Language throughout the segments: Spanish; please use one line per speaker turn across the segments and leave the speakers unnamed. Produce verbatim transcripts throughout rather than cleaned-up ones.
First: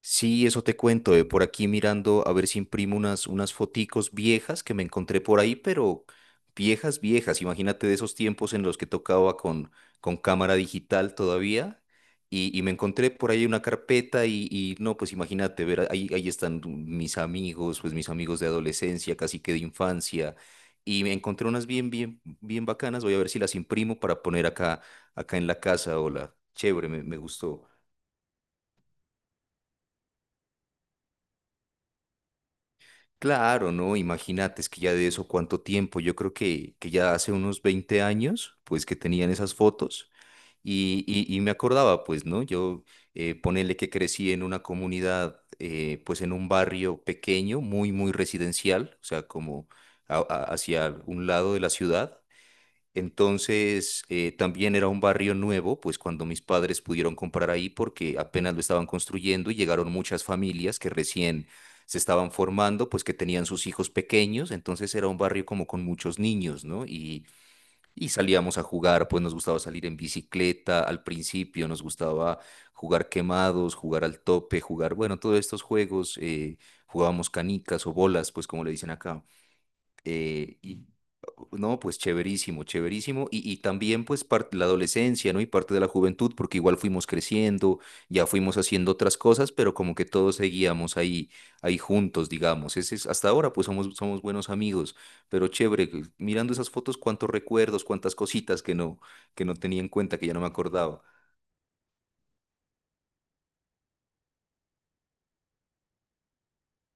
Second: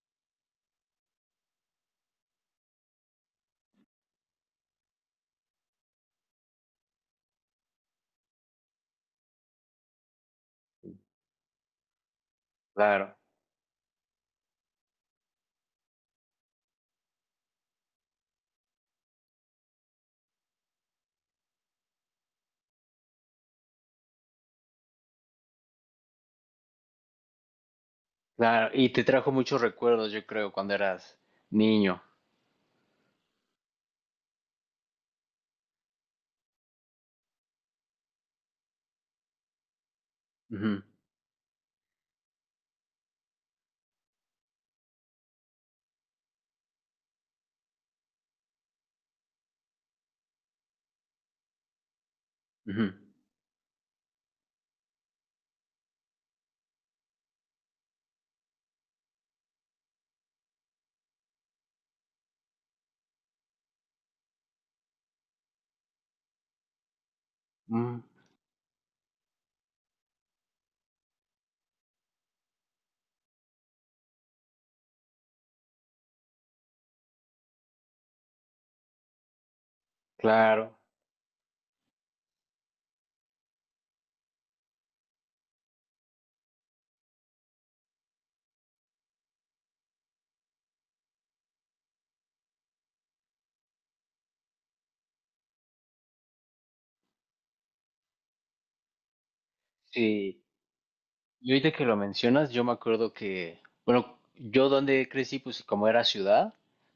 Sí, eso te cuento, eh, por aquí mirando a ver si imprimo unas, unas foticos viejas que me encontré por ahí, pero viejas, viejas. Imagínate de esos tiempos en los que tocaba con, con cámara digital todavía. Y, y me encontré
Claro,
por ahí una carpeta y, y no, pues imagínate, ver, ahí, ahí están mis amigos, pues mis amigos de adolescencia, casi que de infancia. Y me encontré unas bien, bien, bien bacanas. Voy a ver si las imprimo para poner acá, acá en la casa. Hola, chévere, me, me gustó.
claro. Y te trajo muchos recuerdos, yo creo, cuando eras niño.
Claro, no, imagínate, es que ya de eso cuánto tiempo, yo creo que, que ya hace unos veinte años, pues que tenían esas fotos
Ujú,
y, y- y me acordaba, pues, ¿no? Yo eh, ponele que crecí en una comunidad, eh, pues en un barrio pequeño, muy, muy residencial, o sea, como a- a- hacia un lado de la ciudad.
ujú.
Entonces, eh, también era un barrio nuevo, pues cuando mis padres pudieron comprar ahí porque apenas lo estaban construyendo y llegaron muchas familias que recién se estaban formando, pues que tenían sus hijos pequeños, entonces era un barrio como con muchos niños, ¿no? Y,
Mm,
y salíamos a jugar, pues nos gustaba salir en bicicleta al principio, nos gustaba jugar quemados, jugar al tope, jugar, bueno, todos estos juegos, eh, jugábamos canicas o bolas, pues como le dicen acá. Eh,
claro,
y uh, no, pues chéverísimo, chéverísimo. Y, y también pues parte la adolescencia, ¿no? Y parte de la juventud, porque igual fuimos creciendo, ya fuimos haciendo otras cosas, pero como que todos seguíamos ahí, ahí juntos, digamos. Ese es, hasta ahora pues somos, somos buenos amigos, pero chévere, que- mirando esas fotos, cuántos recuerdos, cuántas cositas que no, que no tenía en cuenta, que ya no
sí.
me acordaba.
Y ahorita que lo mencionas, yo me acuerdo que, bueno, yo donde crecí, pues como era ciudad,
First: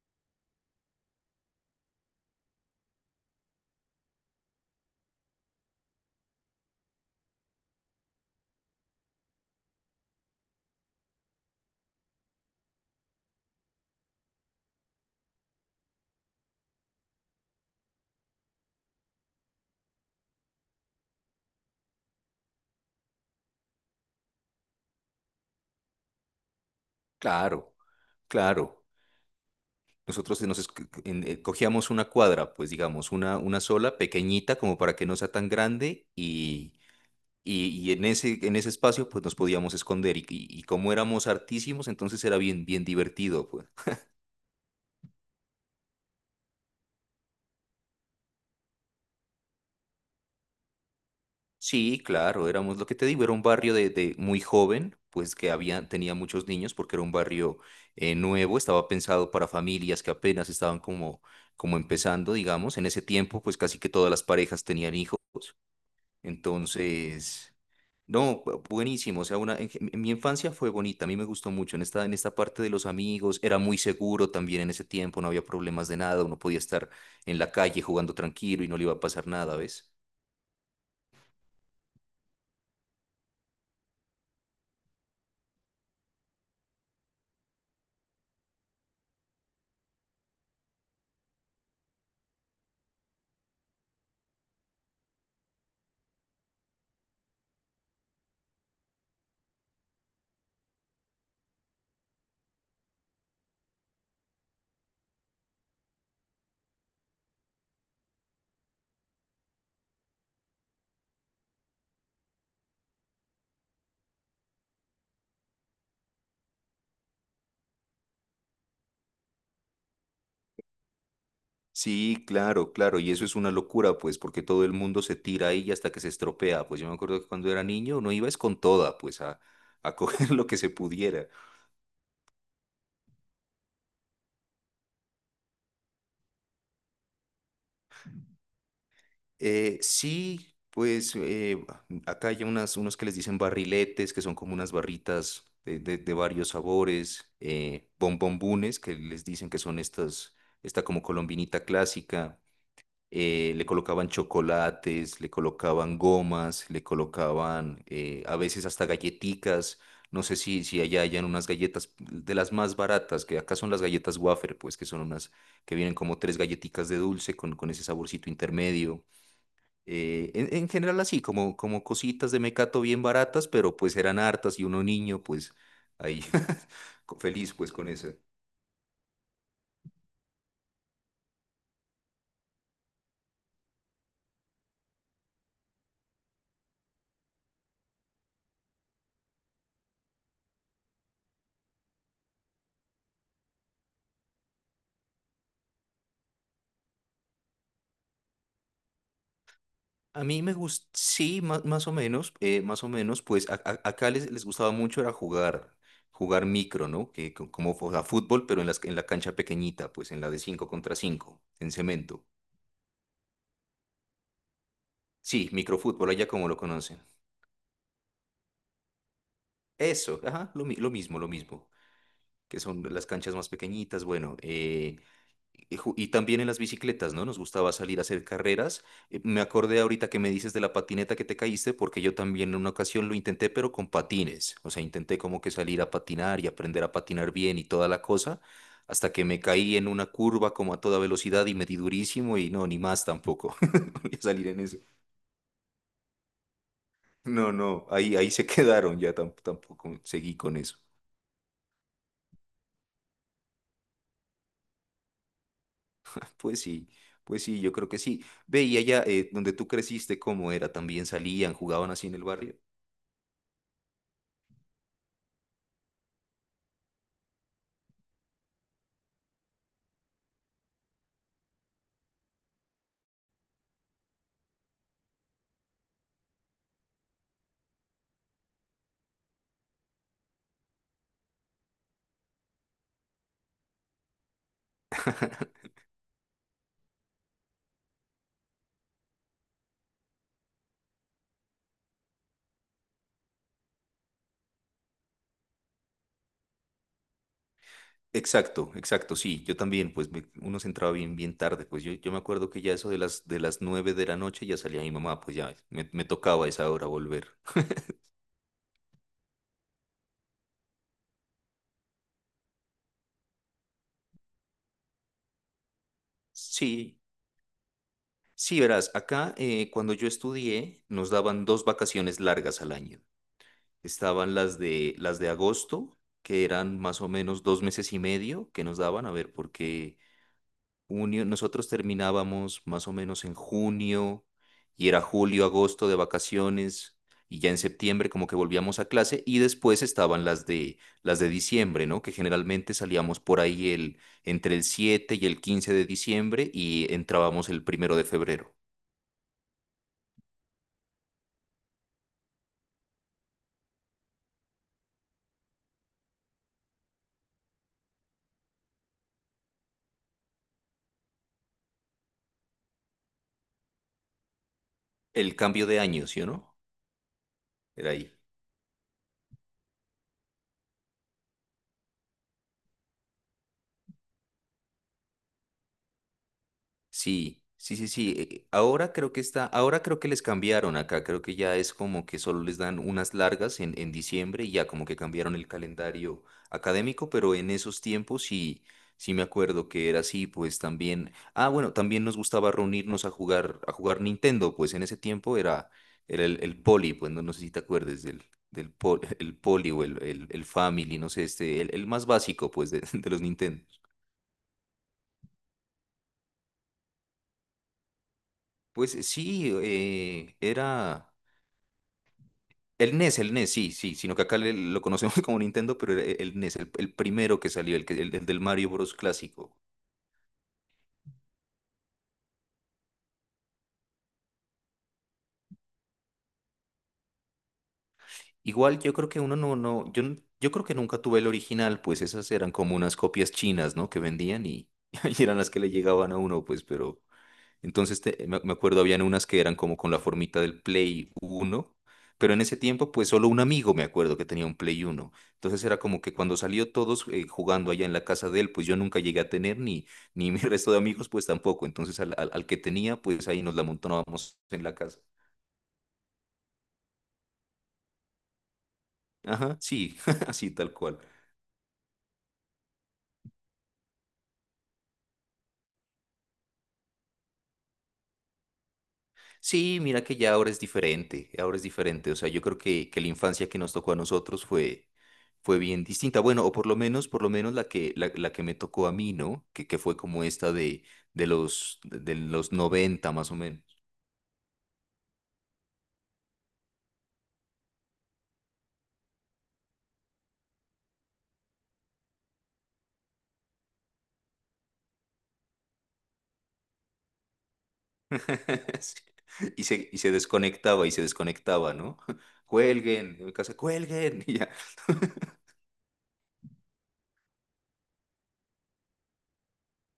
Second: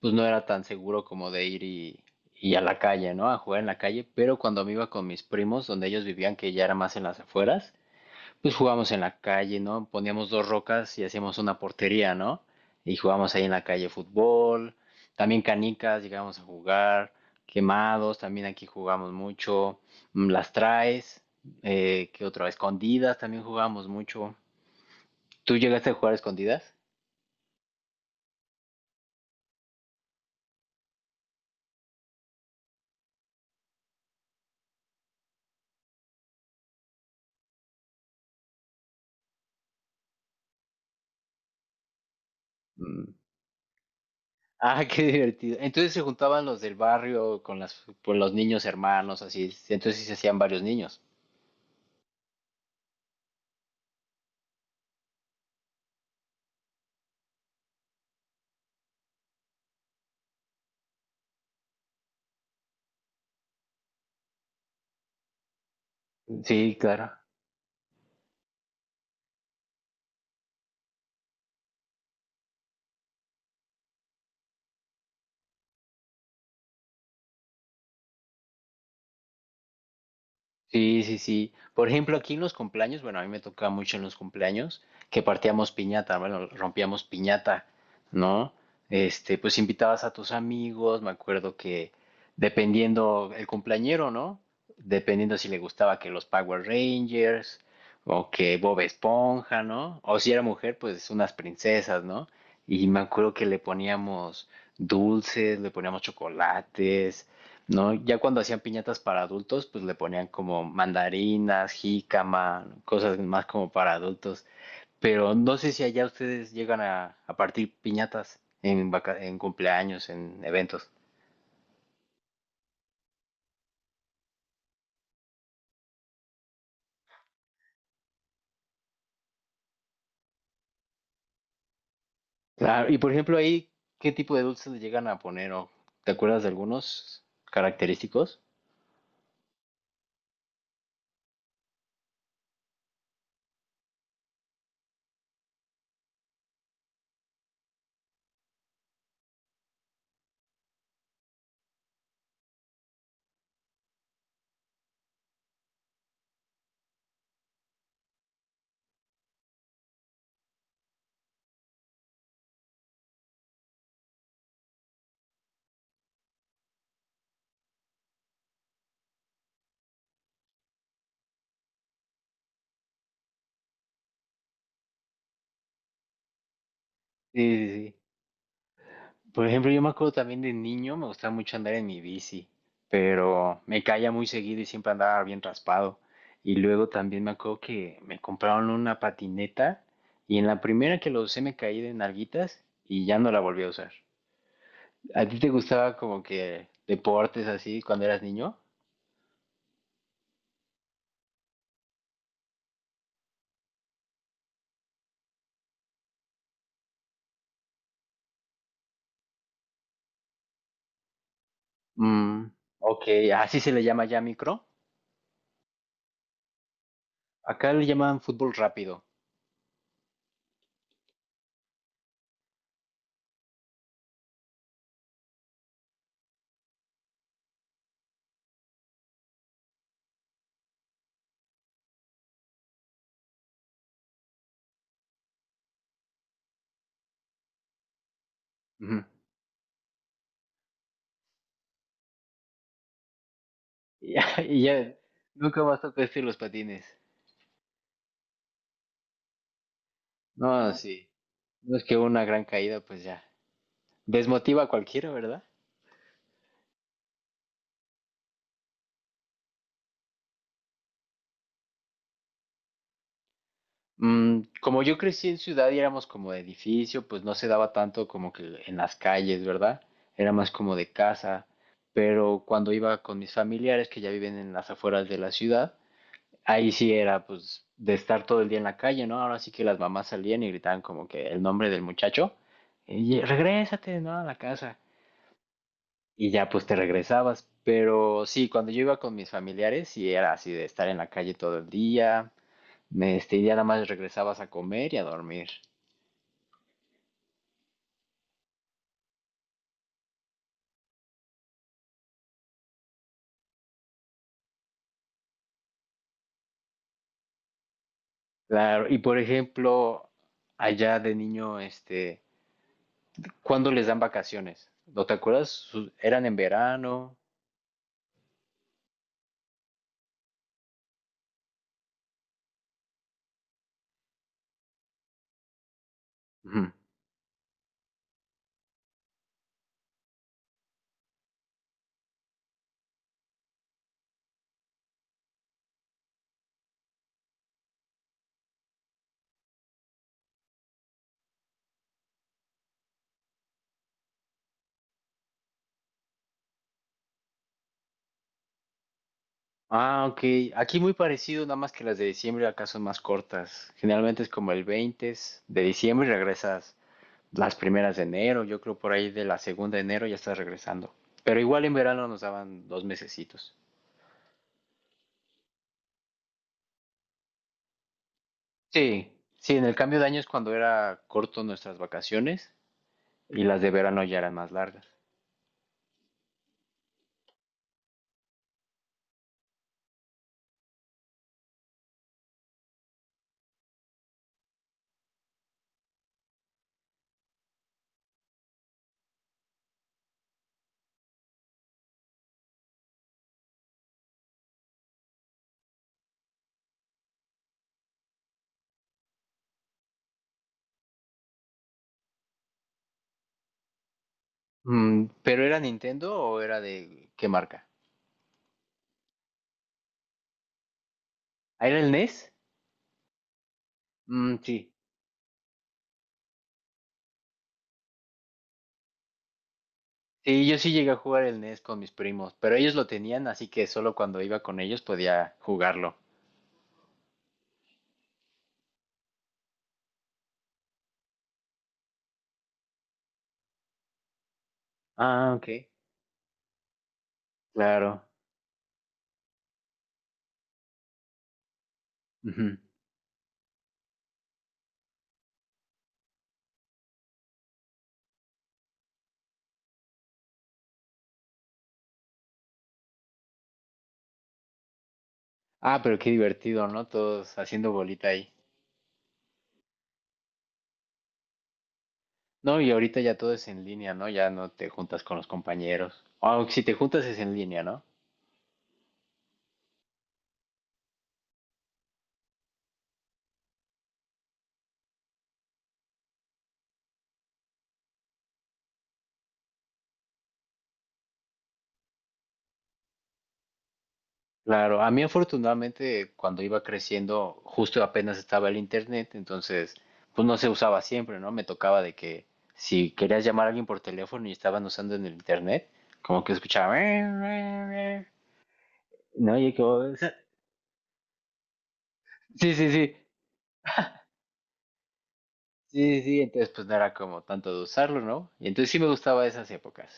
pues no era tan seguro como de ir y, y a la calle, ¿no? A jugar en la calle, pero cuando me iba con mis primos, donde ellos vivían, que ya era más en las afueras, pues jugábamos en la calle, ¿no? Poníamos dos rocas y hacíamos una portería, ¿no? Y jugábamos ahí en la calle fútbol, también canicas, llegábamos a jugar quemados, también aquí jugamos mucho, mm, las traes, eh, ¿qué otra? Escondidas también jugábamos mucho. ¿Tú llegaste a jugar escondidas?
Claro, claro. Nosotros nos esco- en- eh, cogíamos una cuadra, pues digamos, una, una sola, pequeñita, como para que no sea tan grande, y, Y, y en ese, en ese espacio pues nos podíamos esconder y, y- y como éramos artísimos, entonces era bien, bien
Mm.
divertido, pues.
Ah, qué divertido. Entonces se juntaban los del barrio con las, con los niños hermanos, así. Entonces sí se hacían varios niños.
Sí, claro, éramos lo que te digo, era un barrio de, de muy joven, pues que había, tenía muchos niños porque era un barrio eh, nuevo, estaba pensado para familias que apenas estaban como, como empezando, digamos. En ese tiempo pues casi que todas las parejas tenían hijos,
Sí, claro.
entonces... No, bu- buenísimo. O sea, una, en, en mi infancia fue bonita, a mí me gustó mucho. En esta, en esta parte de los amigos, era muy seguro también en ese tiempo, no había problemas de nada, uno podía estar en la calle jugando tranquilo y no le iba a pasar nada, ¿ves?
Sí, sí, sí. Por ejemplo, aquí en los cumpleaños, bueno, a mí me tocaba mucho en los cumpleaños que partíamos piñata, bueno, rompíamos piñata, ¿no? Este, pues invitabas a tus amigos, me acuerdo que dependiendo el cumpleañero, ¿no? Dependiendo si le gustaba que los Power Rangers o que Bob Esponja, ¿no? O si era mujer, pues unas princesas, ¿no? Y me acuerdo que le poníamos dulces, le poníamos chocolates, ¿no? Ya cuando hacían piñatas para adultos, pues le ponían como mandarinas, jícama, cosas más como para adultos. Pero no sé si allá ustedes llegan a, a partir piñatas en, vaca- en cumpleaños, en eventos.
Sí, claro, claro, y eso es una locura, pues, porque todo el mundo se tira ahí hasta que se estropea. Pues yo me acuerdo que cuando era niño uno iba es con toda, pues, a, a coger lo que se pudiera.
Claro, y por ejemplo ahí, ¿qué tipo de dulces le llegan a poner? ¿O te acuerdas de algunos característicos?
Eh, sí, pues eh, acá hay unas, unos que les dicen barriletes, que son como unas barritas de, de- de varios sabores, eh, bombombunes, que les dicen que son estas, esta como colombinita clásica. eh, le colocaban chocolates, le colocaban gomas, le colocaban eh, a veces hasta galleticas. No sé si, si allá hayan unas galletas de las más baratas, que acá son las galletas wafer, pues que son unas que vienen como tres galletitas de dulce con, con ese saborcito intermedio. Eh, en, en general así, como, como cositas de mecato bien baratas, pero pues eran hartas y uno niño, pues ahí co-
Sí,
feliz
sí,
pues con
sí.
eso.
Por ejemplo, yo me acuerdo también de niño, me gustaba mucho andar en mi bici, pero me caía muy seguido y siempre andaba bien raspado. Y luego también me acuerdo que me compraron una patineta y en la primera que lo usé me caí de nalguitas y ya no la volví a usar. ¿A ti te gustaba como que deportes así cuando eras niño?
A mí me gusta, sí, más más, o menos, eh, más o menos, pues a- a- acá les, les gustaba mucho era jugar, jugar, micro, ¿no? Que co- como, o sea, fútbol, pero en las- en la cancha pequeñita, pues en la de cinco contra cinco en cemento.
Mm, ok, así se le llama ya micro.
Sí, microfútbol, allá como lo conocen.
Acá le llaman fútbol rápido.
Eso, ajá, lo, mi- lo mismo, lo mismo, que son las canchas más pequeñitas, bueno, eh, Y ju- y también en las bicicletas, ¿no? Nos gustaba salir a hacer carreras. Eh, Me acordé ahorita que me dices de la patineta que te caíste, porque yo también en una ocasión lo intenté, pero con patines. O sea, intenté como que salir a patinar y aprender a patinar bien y toda la cosa,
Ujú.
hasta que me caí en una curva como a toda velocidad y me di durísimo y no, ni más tampoco. Voy
Y
a
ya,
salir en
y
eso.
ya nunca más tocaste los patines.
No, no, ahí, ahí se quedaron, ya tam- tampoco seguí con
No,
eso.
sí. No es que una gran caída, pues ya. Desmotiva a cualquiera, ¿verdad?
Pues sí, pues sí, yo creo que sí. Ve, y allá eh, donde tú creciste, ¿cómo era? ¿También salían, jugaban así en el barrio?
Mm, como yo crecí en ciudad y éramos como de edificio, pues no se daba tanto como que en las calles, ¿verdad? Era más como de casa. Pero cuando iba con mis familiares que ya viven en las afueras de la ciudad, ahí sí era pues de estar todo el día en la calle, ¿no? Ahora sí que las mamás salían y gritaban como que el nombre del muchaye, regrésate, ¿no? A la casa. Y ya pues te regresabas. Pero sí, cuando yo iba con mis familiares, sí era así de estar en la calle todo el día, me, este, y ya nada más regresabas a comer y a dormir.
Exacto, exacto, sí, yo también, pues me- uno se entraba bien, bien tarde, pues yo, yo me acuerdo que ya eso de las, de las nueve de la noche ya salía mi mamá, pues ya me, me tocaba a esa hora volver.
Claro, y por ejemplo, allá de niño, este, ¿cuándo les dan vacaciones? ¿No te acuerdas? Su- ¿Eran en
Sí,
verano?
sí, verás, acá eh, cuando yo estudié nos daban dos vacaciones largas al año. Estaban las de, las de agosto, que
Ujú.
eran más o menos dos meses y medio que nos daban, a ver, porque junio, nosotros terminábamos más o menos en junio y era julio, agosto de vacaciones y ya en septiembre como que volvíamos a clase y después estaban las de las de diciembre, ¿no? Que generalmente salíamos por ahí el entre el siete y el quince de diciembre y entrábamos el primero de febrero.
Ah, ok. Aquí muy parecido, nada más que las de diciembre acá son más cortas. Generalmente es como el veinte de diciembre y regresas las primeras de enero, yo creo por ahí de la segunda de enero ya estás regresando. Pero igual en verano nos daban dos mesecitos.
El cambio de año, ¿sí o no? Era ahí.
Sí, sí, en el cambio de año es cuando era corto nuestras vacaciones y las de verano ya eran más largas.
Sí, sí, sí, sí. eh, Ahora creo que está, ahora creo que les cambiaron acá. Creo que ya es como que solo les dan unas largas en, en diciembre y ya como que cambiaron el calendario académico, pero en esos tiempos sí, sí me acuerdo que era así, pues también. Ah, bueno, también nos gustaba reunirnos a jugar, a jugar, Nintendo, pues en ese tiempo era, era el, el poli, pues no, no sé si te acuerdes del, del pol- el poli o el, el, el family, no sé, este, el, el más básico, pues, de, de los Nintendo.
Mm, ¿pero era Nintendo o era de qué marca?
Pues sí, eh, era.
¿Ah, ¿era el N E S?
El N E S, el N E S, sí, sí, sino que
Mm,
acá le-
sí.
lo conocemos como Nintendo, pero el, el N E S, el, el primero que salió, el, que- el- el del Mario Bros. Clásico.
Sí, yo sí llegué a jugar el N E S con mis primos, pero ellos lo tenían, así que solo cuando iba con ellos podía jugarlo.
Igual yo creo que uno no, no, yo, n- yo creo que nunca tuve el original, pues esas eran como unas copias chinas, ¿no? Que vendían y, y
Ah,
eran las que
ok.
le llegaban a uno, pues, pero entonces,
Claro.
te- me me acuerdo, habían unas que eran como con la formita del Play uno, pero en ese
Ujú.
tiempo, pues solo un amigo me acuerdo que tenía un Play uno. Entonces era como que cuando salió todos eh, jugando allá en la casa de él, pues yo nunca llegué a tener, ni, ni mi resto de amigos, pues tampoco. Entonces al, al- al que tenía, pues ahí nos la montábamos en la casa.
Ah, pero qué divertido, ¿no? Todos haciendo bolita ahí.
Ajá, sí, así tal cual.
No, y ahorita ya todo es en línea, ¿no? Ya no te juntas con los compañeros. Aunque si te juntas es en línea, ¿no?
Sí, mira que ya ahora es diferente, ahora es diferente. O sea, yo creo que, que la infancia que nos tocó a nosotros fue, fue bien distinta. Bueno, o por lo menos, por lo menos la que, la, la que me tocó a mí, ¿no? Que, que fue como esta de, de los, de los noventa más o menos.
Claro, a mí afortunadamente cuando iba creciendo justo apenas estaba el internet, entonces pues no se usaba siempre, ¿no? Me tocaba de que si querías llamar a alguien por teléfono y estaban usando en el internet, como que escuchaba...
Sí.
No, y
Y se,
como...
y se desconectaba, y se desconectaba, ¿no?
Sí, sí, sí,
Cuelguen, en mi casa, cuelguen. Y ya.
sí, sí, entonces pues no era como tanto de usarlo, ¿no? Y entonces sí me gustaba esas épocas.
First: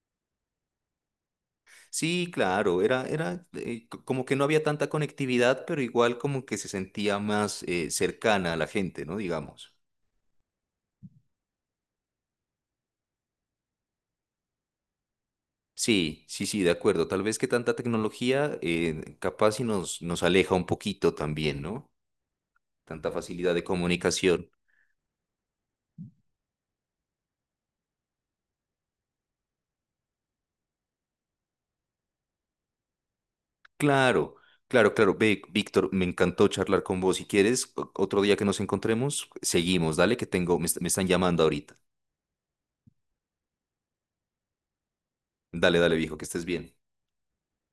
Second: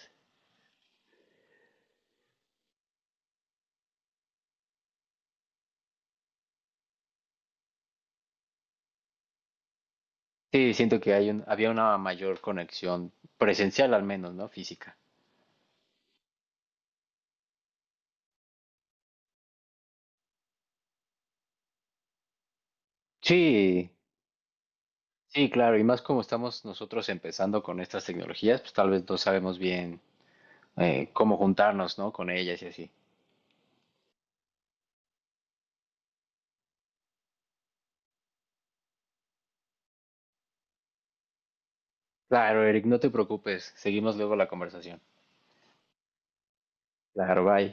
Sí, claro, era, era eh, c- como que no había tanta conectividad, pero igual como que se sentía más eh, cercana a la gente, ¿no? Digamos.
Sí, siento que hay un, había una mayor conexión presencial al menos, ¿no? Física.
Sí, sí, sí, de acuerdo. Tal vez que tanta tecnología eh, capaz y nos, nos aleja un poquito también, ¿no? Tanta facilidad de
Sí,
comunicación.
sí, claro. Y más como estamos nosotros empezando con estas tecnologías, pues tal vez no sabemos bien eh, cómo juntarnos, ¿no? Con ellas y así.
Claro, claro, claro. Ve, Víctor, me encantó charlar con vos. Si quieres, o- otro día que nos encontremos, seguimos. Dale, que tengo, me, est- me están llamando ahorita.
Claro, Eric, no te preocupes. Seguimos luego la conversación.
Dale, dale, viejo, que estés bien.
Claro, bye.